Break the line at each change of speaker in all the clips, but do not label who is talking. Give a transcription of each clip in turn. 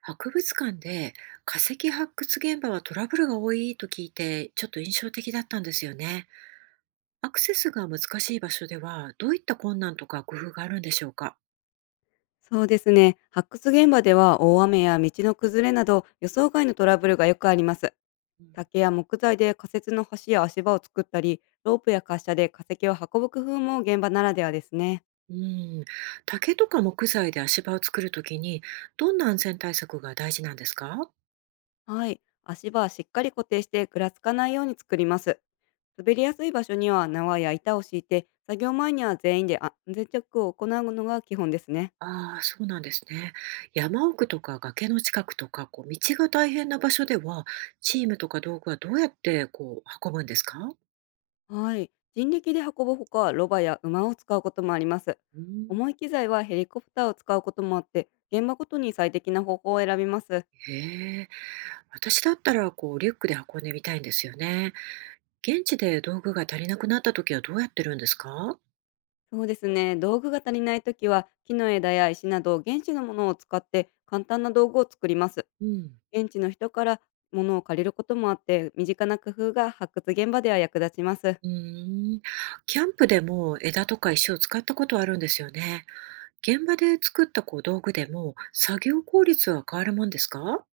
博物館で化石発掘現場はトラブルが多いと聞いて、ちょっと印象的だったんですよね。アクセスが難しい場所では、どういった困難とか工夫があるんでしょうか。
そうですね。発掘現場では、大雨や道の崩れなど予想外のトラブルがよくあります。
うん。
竹や木材で仮設の橋や足場を作ったり、ロープや滑車で化石を運ぶ工夫も現場ならではですね。
竹とか木材で足場を作るときに、どんな安全対策が大事なんですか。
はい。足場はしっかり固定して、ぐらつかないように作ります。滑りやすい場所には縄や板を敷いて、作業前には全員で安全チェックを行うのが基本ですね。
ああ、そうなんですね。山奥とか崖の近くとか、こう道が大変な場所では、チームとか道具はどうやってこう運ぶんですか。
はい。人力で運ぶほか、ロバや馬を使うこともあります。
うん。
重い機材はヘリコプターを使うこともあって、現場ごとに最適な方法を選びます。
へえ。私だったら、こう、リュックで運んでみたいんですよね。現地で道具が足りなくなった時はどうやってるんですか。
そうですね。道具が足りないときは、木の枝や石など現地のものを使って、簡単な道具を作ります。
うん。
現地の人から物を借りることもあって、身近な工夫が発掘現場では役立ちます。
うーん。キャンプでも枝とか石を使ったことはあるんですよね。現場で作ったこう道具でも、作業効率は変わるもんですか。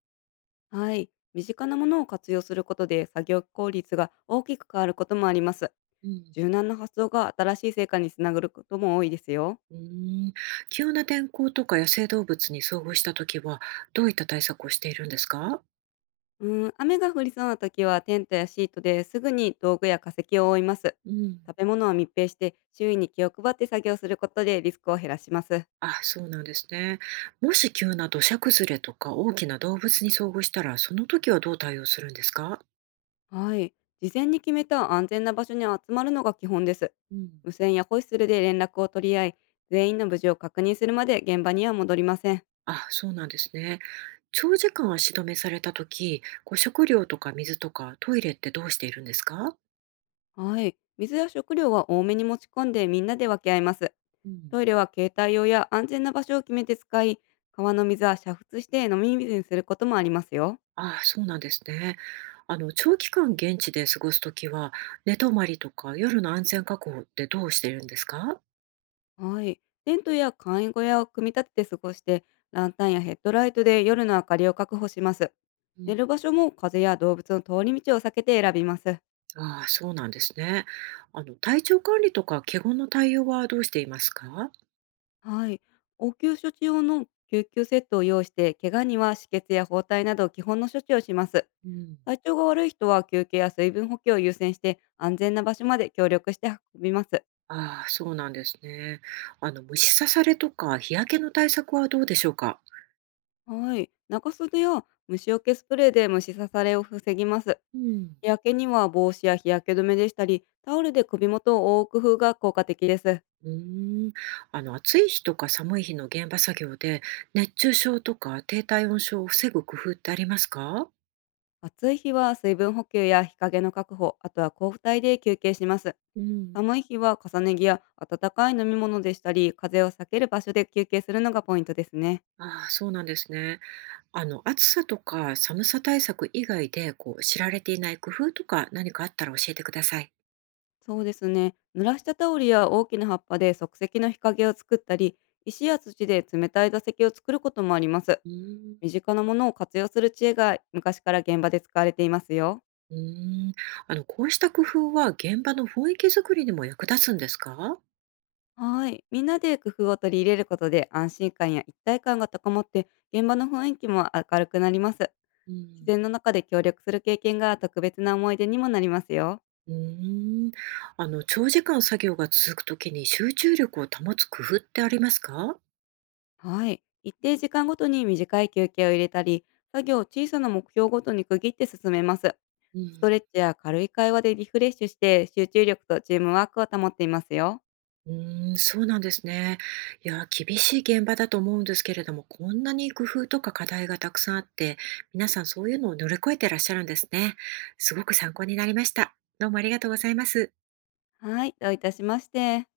はい。身近なものを活用することで、作業効率が大きく変わることもあります。
うん。
柔軟な発想が新しい成果につながることも多いですよ。
うーん。急な天候とか野生動物に遭遇した時は、どういった対策をしているんですか。
うん、雨が降りそうな時は、テントやシートですぐに道具や化石を覆います。
うん。
食べ物は密閉して、周囲に気を配って作業することでリスクを減らします。
あ、そうなんですね。もし急な土砂崩れとか大きな動物に遭遇したら、その時はどう対応するんですか。
はい。事前に決めた安全な場所に集まるのが基本です。
うん、
無線やホイッスルで連絡を取り合い、全員の無事を確認するまで現場には戻りません。
あ、そうなんですね。長時間足止めされた時、こう食料とか水とかトイレってどうしているんですか。
はい。水や食料は多めに持ち込んで、みんなで分け合います。
うん、
トイレは携帯用や安全な場所を決めて使い、川の水は煮沸して飲み水にすることもありますよ。
あ、そうなんですね。あの、長期間現地で過ごす時は、寝泊まりとか夜の安全確保ってどうしているんですか。
はい。テントや簡易小屋を組み立てて過ごして、ランタンやヘッドライトで夜の明かりを確保します。
う
寝
ん。
る場所も、風や動物の通り道を避けて選びます。
あ、そうなんですね。あの、体調管理とか、怪我の対応はどうしていますか。
はい。応急処置用の救急セットを用意して、怪我には止血や包帯など基本の処置をします。
うん。
体調が悪い人は休憩や水分補給を優先して、安全な場所まで協力して運びます。
ああ、そうなんですね。あの、虫刺されとか日焼けの対策はどうでしょうか？
はい。中袖や虫除けスプレーで虫刺されを防ぎます。
うん。
日焼けには帽子や日焼け止めでしたり、タオルで首元を覆う工夫が効果的です。
うーん、あの、暑い日とか寒い日の現場作業で、熱中症とか低体温症を防ぐ工夫ってありますか？
暑い日は水分補給や日陰の確保、あとは交付帯で休憩します。
うん。
寒い日は重ね着や温かい飲み物でしたり、風を避ける場所で休憩するのがポイントですね。
ああ、そうなんですね。あの、暑さとか寒さ対策以外で、こう、知られていない工夫とか何かあったら教えてください。
そうですね。濡らしたタオルや大きな葉っぱで即席の日陰を作ったり、石や土で冷たい座席を作ることもあります。
うー
身
ん。
近なものを活用する知恵が、昔から現場で使われていますよ。
うーん、あの、こうした工夫は現場の雰囲気づくりにも役立つんですか？
はい。みんなで工夫を取り入れることで、安心感や一体感が高まって、現場の雰囲気も明るくなります。
う
自
ん。
然の中で協力する経験が、特別な思い出にもなりますよ。
うーん、あの、長時間作業が続くときに集中力を保つ工夫ってありますか？
はい。一定時間ごとに短い休憩を入れたり、作業を小さな目標ごとに区切って進めます。
う
スト
ん、
レッチや軽い会話でリフレッシュして、集中力とチームワークを保っていますよ。
うーん、そうなんですね。いや、厳しい現場だと思うんですけれども、こんなに工夫とか課題がたくさんあって、皆さんそういうのを乗り越えてらっしゃるんですね。すごく参考になりました。どうもありがとうございます。
はい。どういたしまして。